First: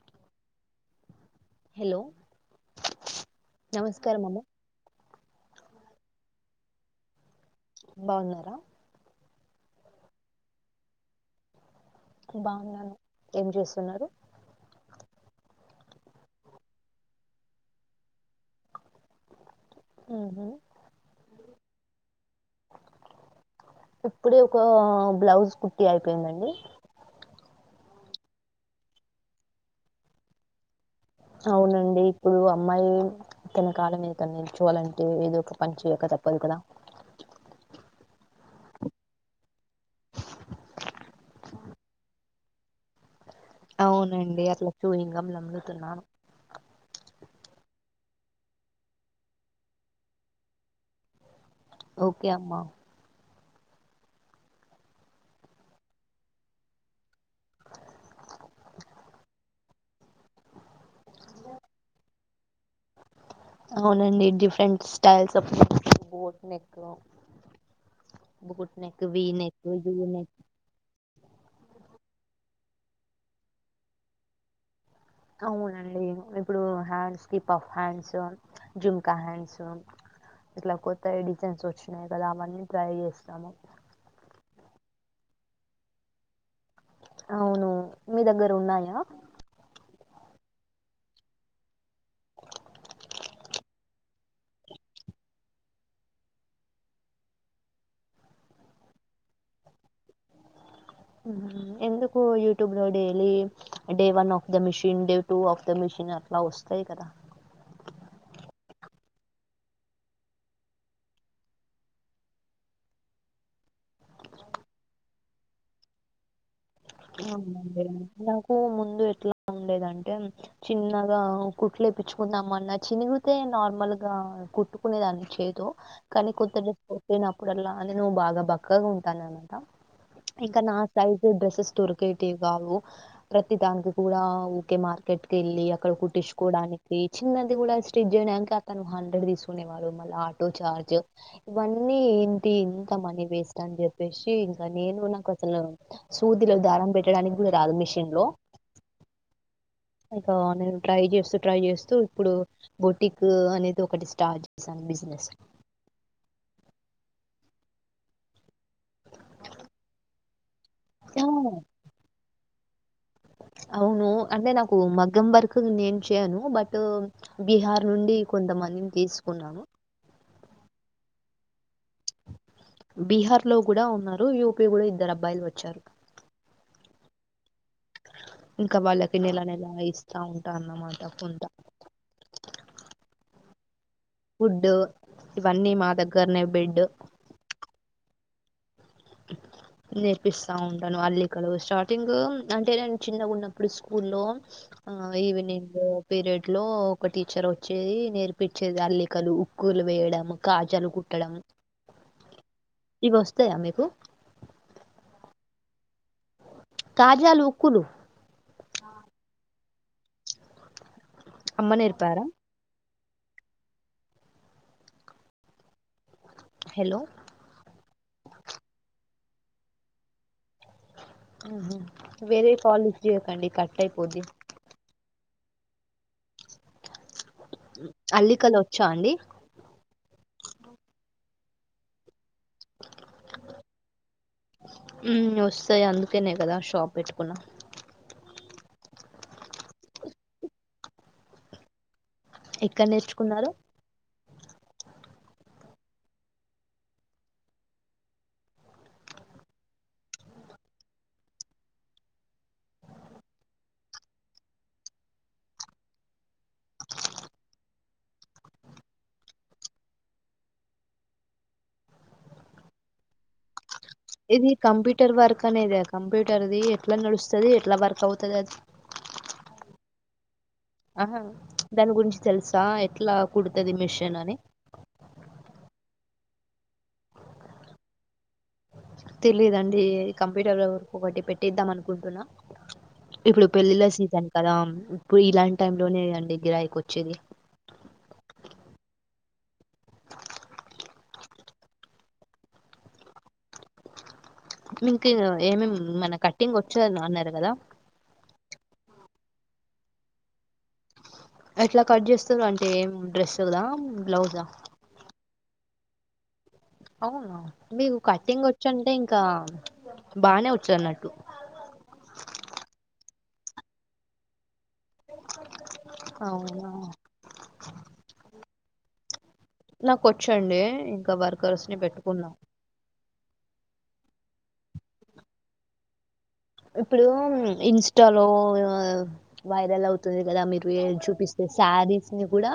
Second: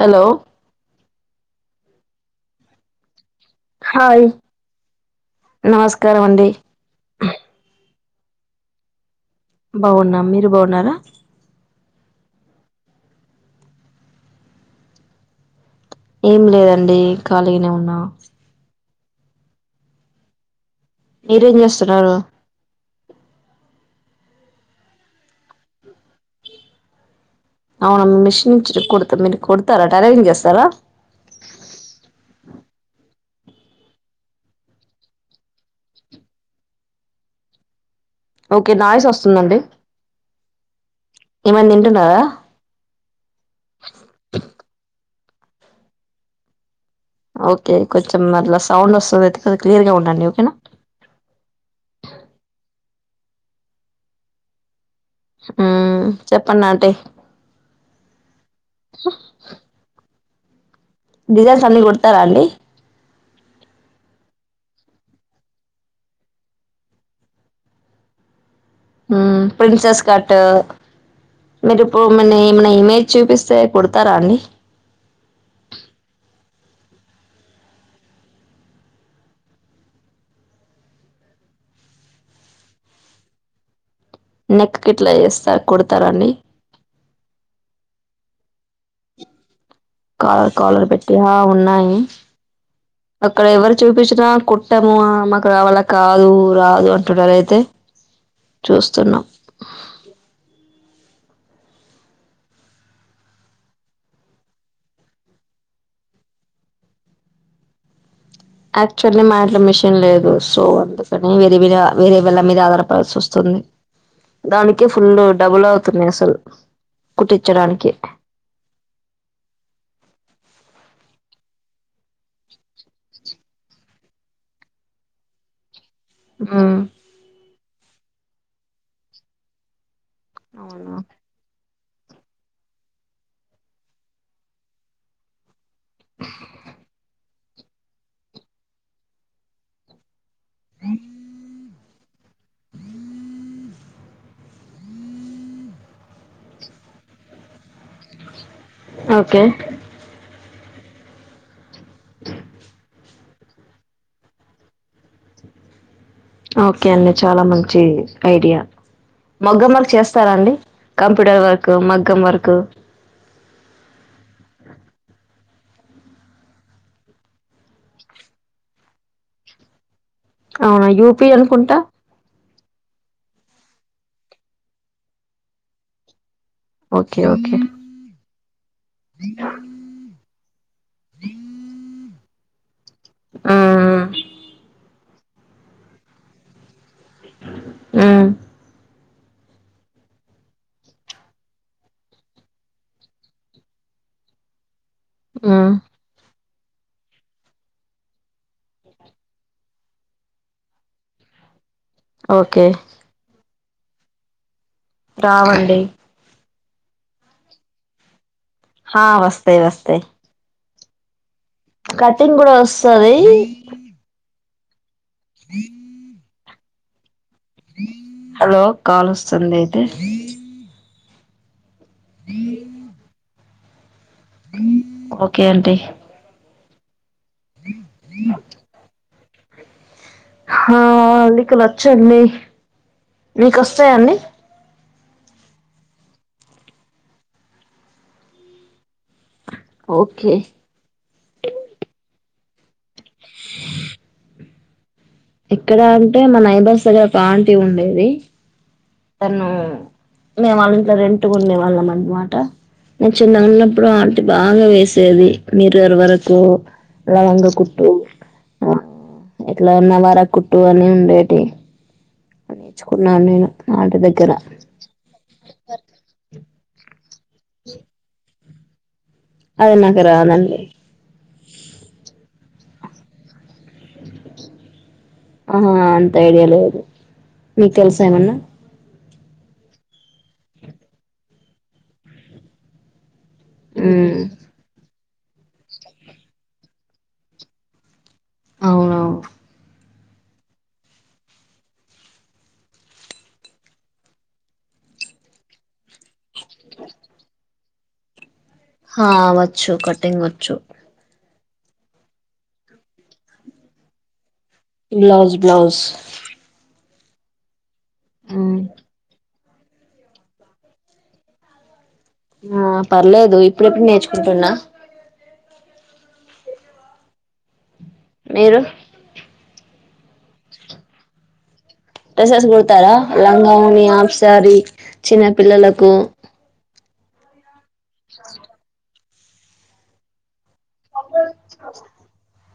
Hello hello నమస్కారం hi ఆమ్మో నమస్కారం అండి బాగున్నారా బాగున్నాము మీరు బాగున్నారా బాగున్నాను ఏం చేస్తున్నారు ఏం లేదండి ఖాళీగానే ఉన్నా ఆహ మీరు ఏం చేస్తున్నారు ఇప్పుడే ఒక బ్లౌజ్ కుట్టి అయిపోయింది అండి అవును మిషన్ చిజు కుడుతాడు మీరు కుడుతారా టైలరింగ్ చేస్తారా అవునండి ఇప్పుడు అమ్మాయి తన కాళ్ళ మీద తను నిలుచోవాలంటే ఏదో ఒక పని చెయక తప్పదు కదా ఓకే నాయిస్ వస్తుంది అండి ఏమైనా తింటున్నారా అవునండి అట్లా చూయింగ్ గమ్లా అండుతున్నాను ఓకే కొంచెం అట్లా సౌండ్ వస్తది ఎత్కాల్ క్లియర్ గా ఉండండి ఓకేనా ఓకే అమ్మా ఉ చెప్పండి ఆంటీ డిజైన్స్ అన్ని కుడుతారా అండి అవునండి different styles of boat neck boat neck uh V neck princess U neck cut మేజుబు ఇప్పుడు ఏమైనా ఇమేజ్ చూపిస్తే కుడతారా అండి అవునండి ఇప్పుడు హ్యాండ్స్ కి పఫ్ హ్యాండ్స్ ఝుమ్కా హ్యాండ్స్ ఇట్లా కొత్తగ డిజైన్స్ వచ్చినయి కదా అవన్నీ ట్రై చేస్తము నెక్ కెట్ల చేస్తరు కుడతరండి అవును మీ దగ్గర ఉన్నాయా కాలర్ కాలర్ పెట్టి ఆ ఉన్నాయి అక్కడ ఎవరు చూపించినా కుట్టము మాకు రా వాళ్లకు రాదు అంటున్నరు అయితే చూస్తున్నాం ఎందుకు యూట్యూబ్ లో daily day one of the mission day two of the mission అట్ల వస్తయి కదా యాక్చువల్లీ మా ఇంట్లో మిషన్ లేదు సో అందుకని వేరేర వేరే వాల్ళ మీద ఆధారపడాల్సి వస్తుంది దానికే ఫుల్ డబుల్ అవుతున్నయి అసలు అవునండి కుట్టించడానికి నాకు ముందు ఎట్ల ఉండేదంటే చిన్న గా కుట్లేపిచ్చుకుందాం అన్నా చినిగితే నార్మల్ గా కుట్టుకునే దాన్ని చేతో కానీ కొత్త మ్మ్ డ్రెస్ కుట్టినప్పుడు ఇప్పుడెలా అంటె నువ్వు బాగా బక్కగ ఉంటానవన్నట్ట ఇంక నా అవునా సైజ్ డ్రెస్సెస్ కావు ప్రతి దానికి కూడా ఊకే మార్కెట్ కి వెళ్ళి అక్కడ కుట్టించుకోవడానికి చిన్నది కూడా స్టిచ్ చేయడానికి అతను హండ్రెడ్ తీసుకునేవాళ్ళు మళ్ళ ఆటో చార్జ్ ఇవన్నీ ట్టి ఇంత మనీ వేస్ట్ అని చెప్పేసి ఇంక నేను నాకు అసలు సూదిలో దారం పెట్టడానికి కూడా రాదు మిషిన్ ఓకే ఇక అలా నేను ట్రై చేస్తూ ట్రై చేస్తూ ఇప్పుడు బొటిక్ అనేది ఒకటి స్టార్ట్ చేశాను బిజినెస్ ఓకే అండి చాలా మంచి ఐడియా మగ్గం వర్క్ చేస్తారా అండి కంప్యూటర్ వర్క్ మగ్గం వర్క్ క్ అవును అంటే నాకు మగ్గం వర్క్ నేను చేయను బట్ బీహార్ నుండి కొంతమందిని తీసుకున్నాను అవునా యూపి అనుకుంటా బీహార్లో కూడా ఉన్నారు యూపీ కూడా ఇద్దరు అబ్బాయిలు వచ్చారు ఓకే ఓకే ఇంకా వాళ్ళకి నెల నెలా ఇస్తా ఉంటాన్నమాట కొంత ఆ ఫుడ్డు ఇవన్నీ మా దగ్గరనే బెడ్ ఆ నేర్పిస్తా ఉంటాను అల్లికలు స్టార్టింగ్ అంటే నేను చిన్నగున్నప్పుడు స్కూల్లో ఆ మ్మ్. ఈవినింగ్ పీరియడ్ ట్లో ఒక టీచర్ వచ్చేది నేర్ ర్పించేది అల్లికలు కలు వేయడం కాజాలు కుట్టడం ఓకే ఈవొస్తాయా మి కు రావండి కాజాలు ఉక్కులు హా వస్తాయి వస్తాయి అమ్మ నేర్పారా కటీంగ్ కూడా ఒస్ స్తది స్న్ హలో హలో కాల్ వస్తుంది అయితే ఆహ వేరే కాల్ లిఫ్ట్ చేయకండి కట్ టైపోద్ది ఓకే ఆంటి అల్లికలోచ్చా అండి కలోచ్చండి నీకొస్తాయా అండి హు వస్తాయి అందుకేనే కదా షాప్ పెట్టుకున్న ఓకే క్కనేర్చుకున్నారు ఎక్కడ అంటే మనైబర్స్ దగ్గర ఒక ఆంటి ఉండేది నన్న మేము వాళ్ళ ఇంట్లో రెంటు కుండేవాళ్ళం అన్నమాట నేను చిన్న గున్నప్పుడు ఆంటి బాగా వేసేది మీర్రర్ వర్క్ లవంగ కుట్టు ఆ ఎట్లా నవార కుట్టు అని ఉండేటియి నేర్చుకున్నాను నేను ఆంటీ దగ్గర ఇది కంప్యూటర్ వర్క్ అనేదే కంప్యూటర్ది ఎట్లా నడుస్ స్తది ఎట్లా వర్కా ఆవుతది అది అది నాక్ రా నండి ఆహా దాని గురించి తెలుసా ఎట్లా కుడుతది మిషన్ అని ఆహా అంత ఐడియా లేదు మీకు తెలుసా ఏమన్నా తెలియదండి కంప్యూటర్ లో వరకు ఒకటి పెట్టిద్దాం అనుకుంటున్నా ఇప్పుడు పెళ్ళిళ్ళ మ్మ్ సీజన్ కదా ప్పు ఇలాంటి టైం లోనే అండి గిరాకి వచ్చేది ఓ మీంక్ ఏ మేం మన కట్టింగ్ ఒచ్చు అన్నారు కదా హ వచ్చు కట్టింగ్ వచ్చు ఎట్లా కట్ చేస్తారు అంటే ఎం డ్రెస్లా బ్లౌజా బ్లాౌజ్ బ్లాౌజ్ అవున మీకు కట్టింగ్ ఒచ్చంటే ఇంకా బానే ఒచ్చన్నట్టు ఆ పర్లేదు ఇప్పుడిప్పుడు నేర్చుకుంటున్నా అవునా మీరు నాకు వచ్చండి ఇంకా వర్కర్స్. ని పెట్టుకున్నాం డ్రెస్సెస్ కుడతారా. లంగావోని ఆఫ్ సారీ చిన్న పిల్లలకు, ఇప్పుడు ఇన్స్టాలో వైరల్ అవుతది కదా మీరు చూపిస్తే శారీస్ ని కూడా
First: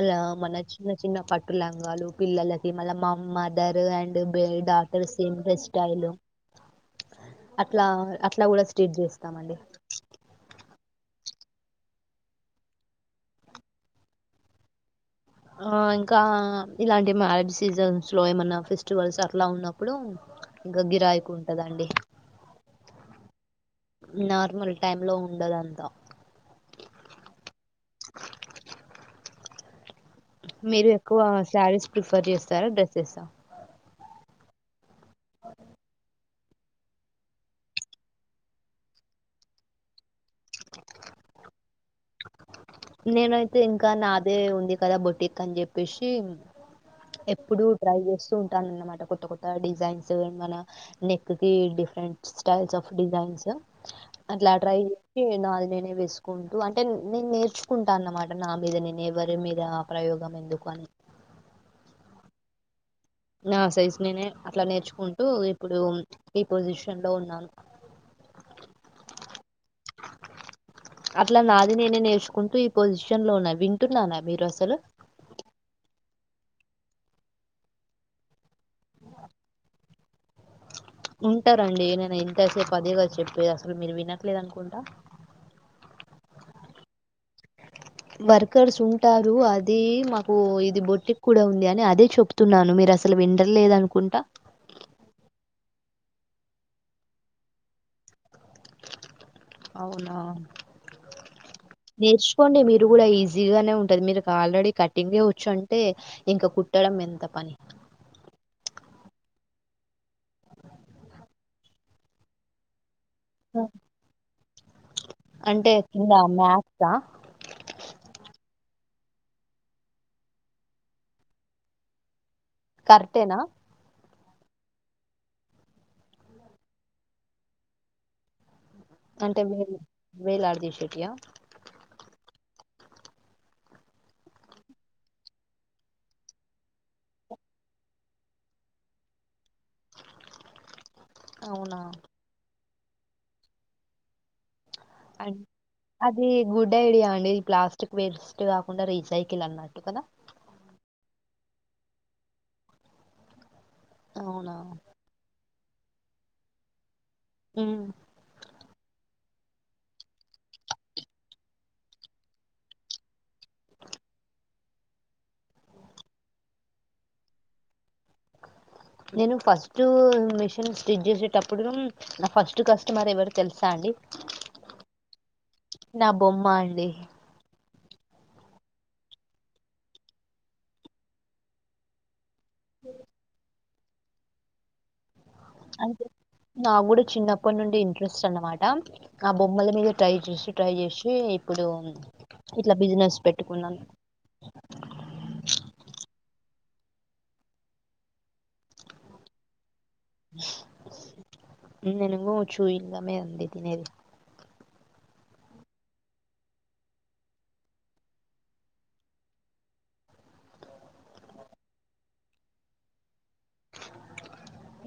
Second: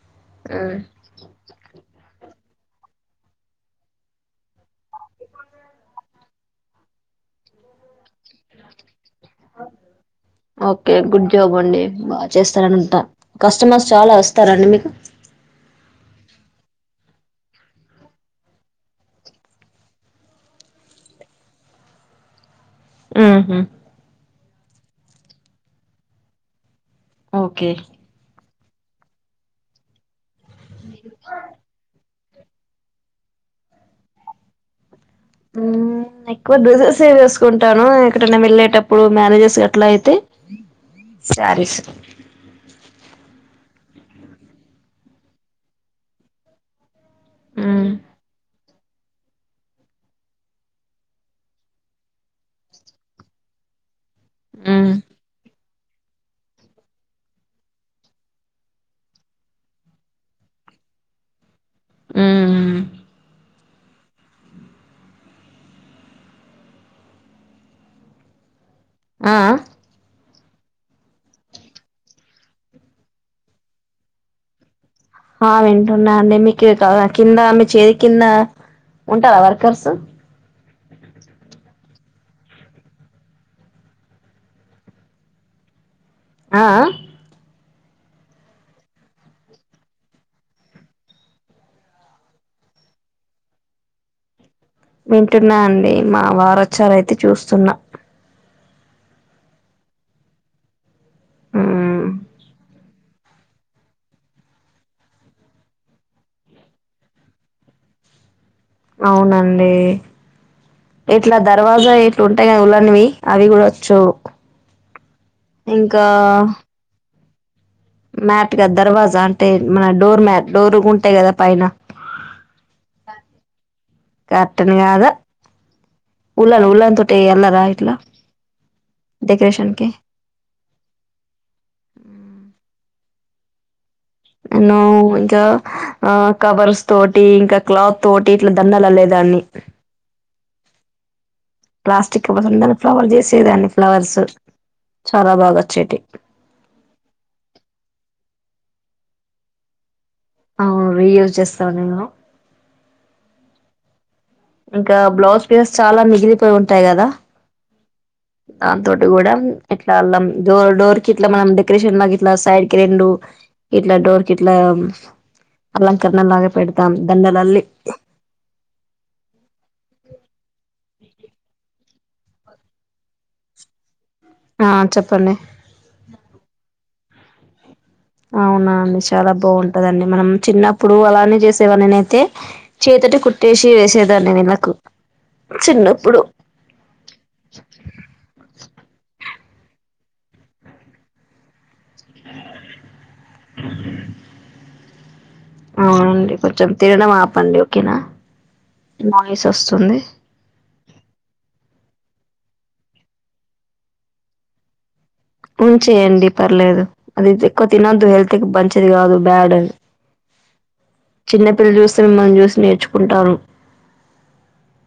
అలా మన మ్మ్ చిన్న చిన్న పట్ లంగాలు పిల్లలకి మళ్ళ మా మదర్ అండ్ బే డాటర్ సేమ్ డ్రెస్ స్టైల్ అట్లా. అట్లా కూడా స్ట్రేట్ చేస్తా. స్తామండి. ఒకే గుడ్ జాబ్ అండి బాగా చేస్తారని ఉంటా కస్టమర్స్ చాలా వస్తారండి మీకు. ఆ ఇంకా ఇలాంటి మ్యారేజ్ సీజన్స్ లో ఏమన్నా ఫెస్టివల్స్ అట్లా ఉన్నప్పుడు ఇంకా గిరాయికి ఉంటదండి. మ్మ్ హ్మ్ నార్మల్ టైం లో ఉండదంతా. ఓకే మీరు ఎక్కువ శారీస్ ప్రిఫర్ చేస్తా సరా డ్రెసెస్ ఆ ఉం ఎక్కువ డ్రెసెస్ ఏ వేసుకుంటాను ఎక్కడన వెళ్ళేటప్పుడు మ్యారేజెస్ అట్లా అయితే సారీస్ అ ఇంకా నాదే ఉంది కదా బొటిక్ అని చెప్పేసి. ఎప్పుడు మ్మ్ ట్రై చేస్తూ ఉంటానన్న అన్నమాట. కొత్త కొత్త డిజైన్స్ మన నెక్ కి డిఫరెంట్ స్టైల్స్ ఆఫ్ డిజైన్స్ అట్లా ట్రై మ్మ్ నే నాది నేనే వేసుకుంటూ అంటే నేను నేర్చుకుంటాను అన్నమాట నా మీద నేను ఎవరి మీద ప్రయోగం ఎందుకు అని ఉమ్ సైజ్ నేనే అట్లా నేర్చుకుంటూ ఇప్పుడు ఈ పొజిషన్ లో ఉన్నాను. ఆ, ఆ అట్లా నాది నేనే నేర్చుకుంటూ ఈ పొజిషన్ లో ఉన్న వింటున్నారా మీరు అసలు. ఆ వింటున్నా అండి మీకు కింద మీ చేతి కింద ఉంటారా వర్కర్స్. ఉంటారండి. నేను ఇంతసేపు అదేగాద చెప్పేది అసలు మీరు వినట్లేదు అనుకుంటా. ఆ, ఆ వర్కర్స్ ఉంటారు. అది మాకు ఇది బొట్టికి కూడా ఉంది అని అదే చెప్తున్నాను మీరు అసలు వింటాలేదు అనుకుంటా. వింటున్నా అండి మా వారచారయితే చూస్తున్నా అవునా మ్మ్ నేర్చుకోండి మీరు కూడా ఈ ఈజీగానే ఉంటది మీరు ఆల్రెడీ కటింగ్ ఏ వచ్చు అంటే ఇంకా కుట్టడం ఎంత పని. అవునండి ఇట్లా దర్వాజావి ఇట్లా ఉంటాయి కదా ఉలన్వి. అవి కూడా వచ్చావు అంటే ఇంకా కింద మ్యాట్సా మ్యాట్ కదా దర్వాజా అంటే మన డోర్ మ్యాట్ డోర్ ఉంటాయి కదా పైన కరెక్టేనా కటన్ కాదా ఉను ఉన్ తటే ఎలాదయిట్లా అంటే వేలు వేలా ఆడిదిషెటియా నన్ను ఇంకా ఆ కవర్స్ తోటి ఇంకా క్లాత్ తోటి ఇట్లా దండలు లేదాన్ని అవునా ప్లాస్టక్ పసండ ఫ్లవర్ చేసేదాన్ని ఫ్లవర్స్ అ చాలా బాగా వచ్చేటివి అది గుడ్ ఐడియా అండి ప్లాస్టిక్ వేస్ అటు కాకుండా రీజైకిల్ అన్నట్టు కదా అవును రీయూస్ చేస్త అవునా ఇంకా బ్లౌస్ ప్లస్ చాలా మిగిలిపోయి ఉంటాయి కదా ఆ దాంతోటి కూడా ఇట్లా అళ్లం డోర్ డోర్ కి ఇట్లా మనం డెకరేషన్ గా ఇట్లా సైడ్ కి రెండు ఇట్లా డోర్ కి ఇట్లా అలంకరణ లాగా పెడతాం దండలల్లి నేను ఫస్ట్ మిషన్ స్జ చేసేటప్పుడు నా ఫస్ట్ కస్టమర్ ఎవరు తెలుసా అండి ఆ చెప్పండి నా బొమ్మ అండి అవునా అండి చాలా బాగుంటదండి మనం చిన్నప్పుడు అలానే చేసేవనిన అయితే చేతట కు వేసేదాన్ని వలకు అ నాకు కూడా చిన్నప్పటి నుండి ఇంట్రెస్ట్ అన్నమాట బొమ్మల మీద ట్రై చేసి ట్రై చేసి ఇప్పుడు ఇట్ల బిజినెస్ పెట్టుకున్నాను అవునండి కొంచెం తినడం ఆపండి ఓకేనా నాయిస్ వస్తుంది ననుకు చూ ఇలామే అందిడి తినేది ఉంచేయండి పర్లేదు అది ఎక్కువ తినొద్దు హెల్త్ మంచిది కాదు బ్యాడ్ చిన్నపిల్లల్ని చూస్తే మిమ్మల్ని చూసి నేర్చుకుంటాను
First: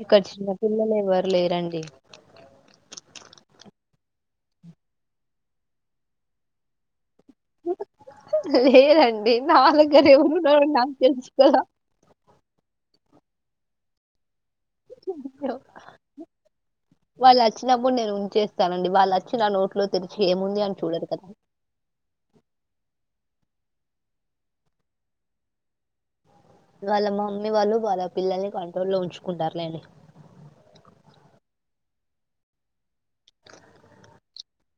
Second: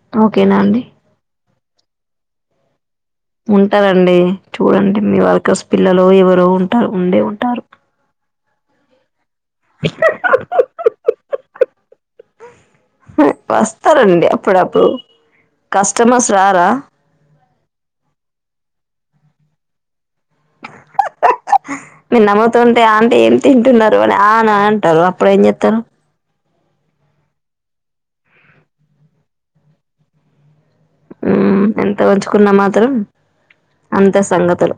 ఇక్కడ చిన్న అండి పిల్లలు ఎవరు లేరండి స ఉంటారంండి చూడండి మీ వర్క పిల్లలు ఎవరు ఉంటారు ఉండే ఉ ఇ లేదండి నాలు గరేవరు న నా తెలుసుకోద వస్తా రండి అప్పుడప్పుడు కస్టమర్స్ రారా వాళ్ళు వచ్చినప్పుడు నేను ఉంచేస్తానండి వాళ్ళు వచ్చి నా నోట్లో తెరిచి ఏముంది అని చూడరు కదా మీరు నమ్ముతుంటే అంటే ఏం తింటున్నారు అని అని అంటారు అప్పుడు ఏం చెతారు వాళ్ళ మా మమ్మీ వాళ్ళు వాళ్ళ పిల్లల్ని కంట్రోల్ లో ఉంచుకుంటారులేండి హ్మ్మ్ ఎంత ఉంచుకున్నా మాత్రం అంత సంగతులు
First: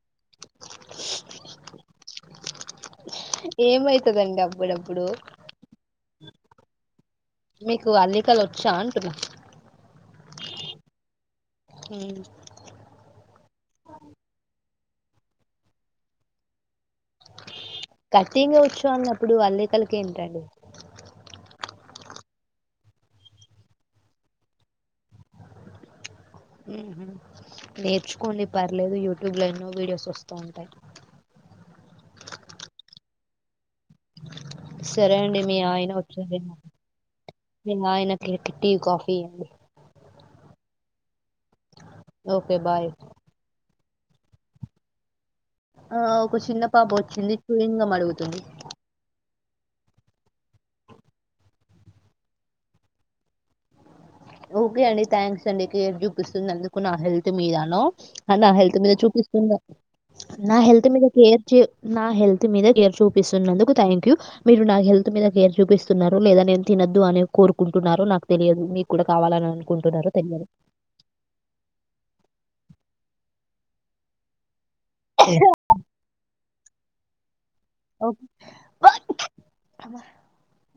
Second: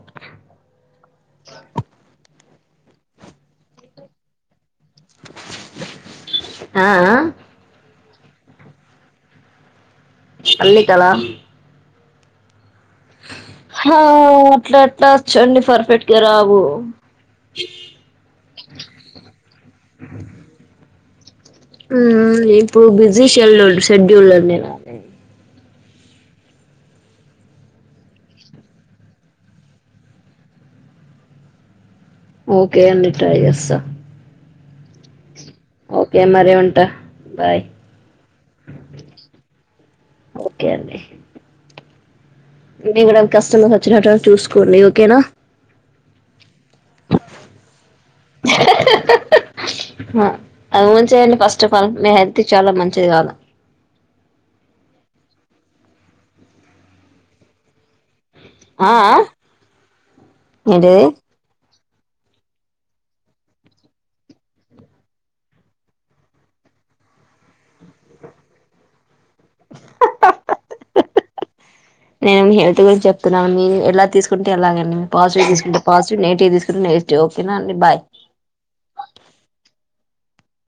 ఏమైతుందండి బ్బు డబ్బు ఇప్పుడు ఆ ఆ మీకు అల్ వంటలు వచ్చా అంటున్న అల్లికల హ్మ్మ్ ఆ అట్లా అట్లా వ చండి పర్ఫెక్ట్గా రావు కట్టింగా వచ్చో అన్నప్పుడు అల్లేకలకి ఏంటండి హ్మ్మ్ ఇప్పుడు బిజీషెల్ ెడ్యూల్ అండి నాదే ఉ నేర్చుకోండి పర్లేదు యూట్యూబ్ లో ఎన్నో వీడియోస్ వస్తూ ఉంటాయి ఓకే అన్నిడి ట్రై చేస్తా సరే అండి మీ ఆయన వచ్చే ఓకే టైం మరి అయింది ఉంటా బాయ్ మీ ఆయనకి టీకాఫీ ఇ కూడా కష్టం వచ్చినట్టుగా చూసుకోండి ఓకేనా ఆ ఒక చిన్న పాబ వచ్చింది చూయంగా మడుగుతుంది అది మంచియండి ఫస్ట్ ఆఫ్ ఆల్ మీ హెల్త్ చాలా మంచిది కాదు ఓకే అండి థ్యాంక్స్ అండి కేర్ చూపిస్తుంది అందుకు నా హెల్త్ మీదన నా హెల్త్ ఆ మీద ఆ చూపిస్తుంద నా హెల్త్ ఏంటిది మీద కేర్ చే నా హెల్త్ మీద కేర్ చూపిస్తున్నందుకు థ్యాంక్ యూ మీరు నా హెల్త్ మీద కేర్ చూపిస్తున్నారు లేదా నేను తినొద్దు అని కోరుకుంటున్నారు నాకు తెలియదు మీ కూడా కావాలని అనుకుంటున్నారు తెలవదు నేను మీ హెల్త్ గురించి చెప్తున్నాను మీ ఎలా తీసుకుంట ఎలాగడి పాజివ్ తీసుకుంట పాజిటి్ నెటివ్ తీసుకుంట ఓకే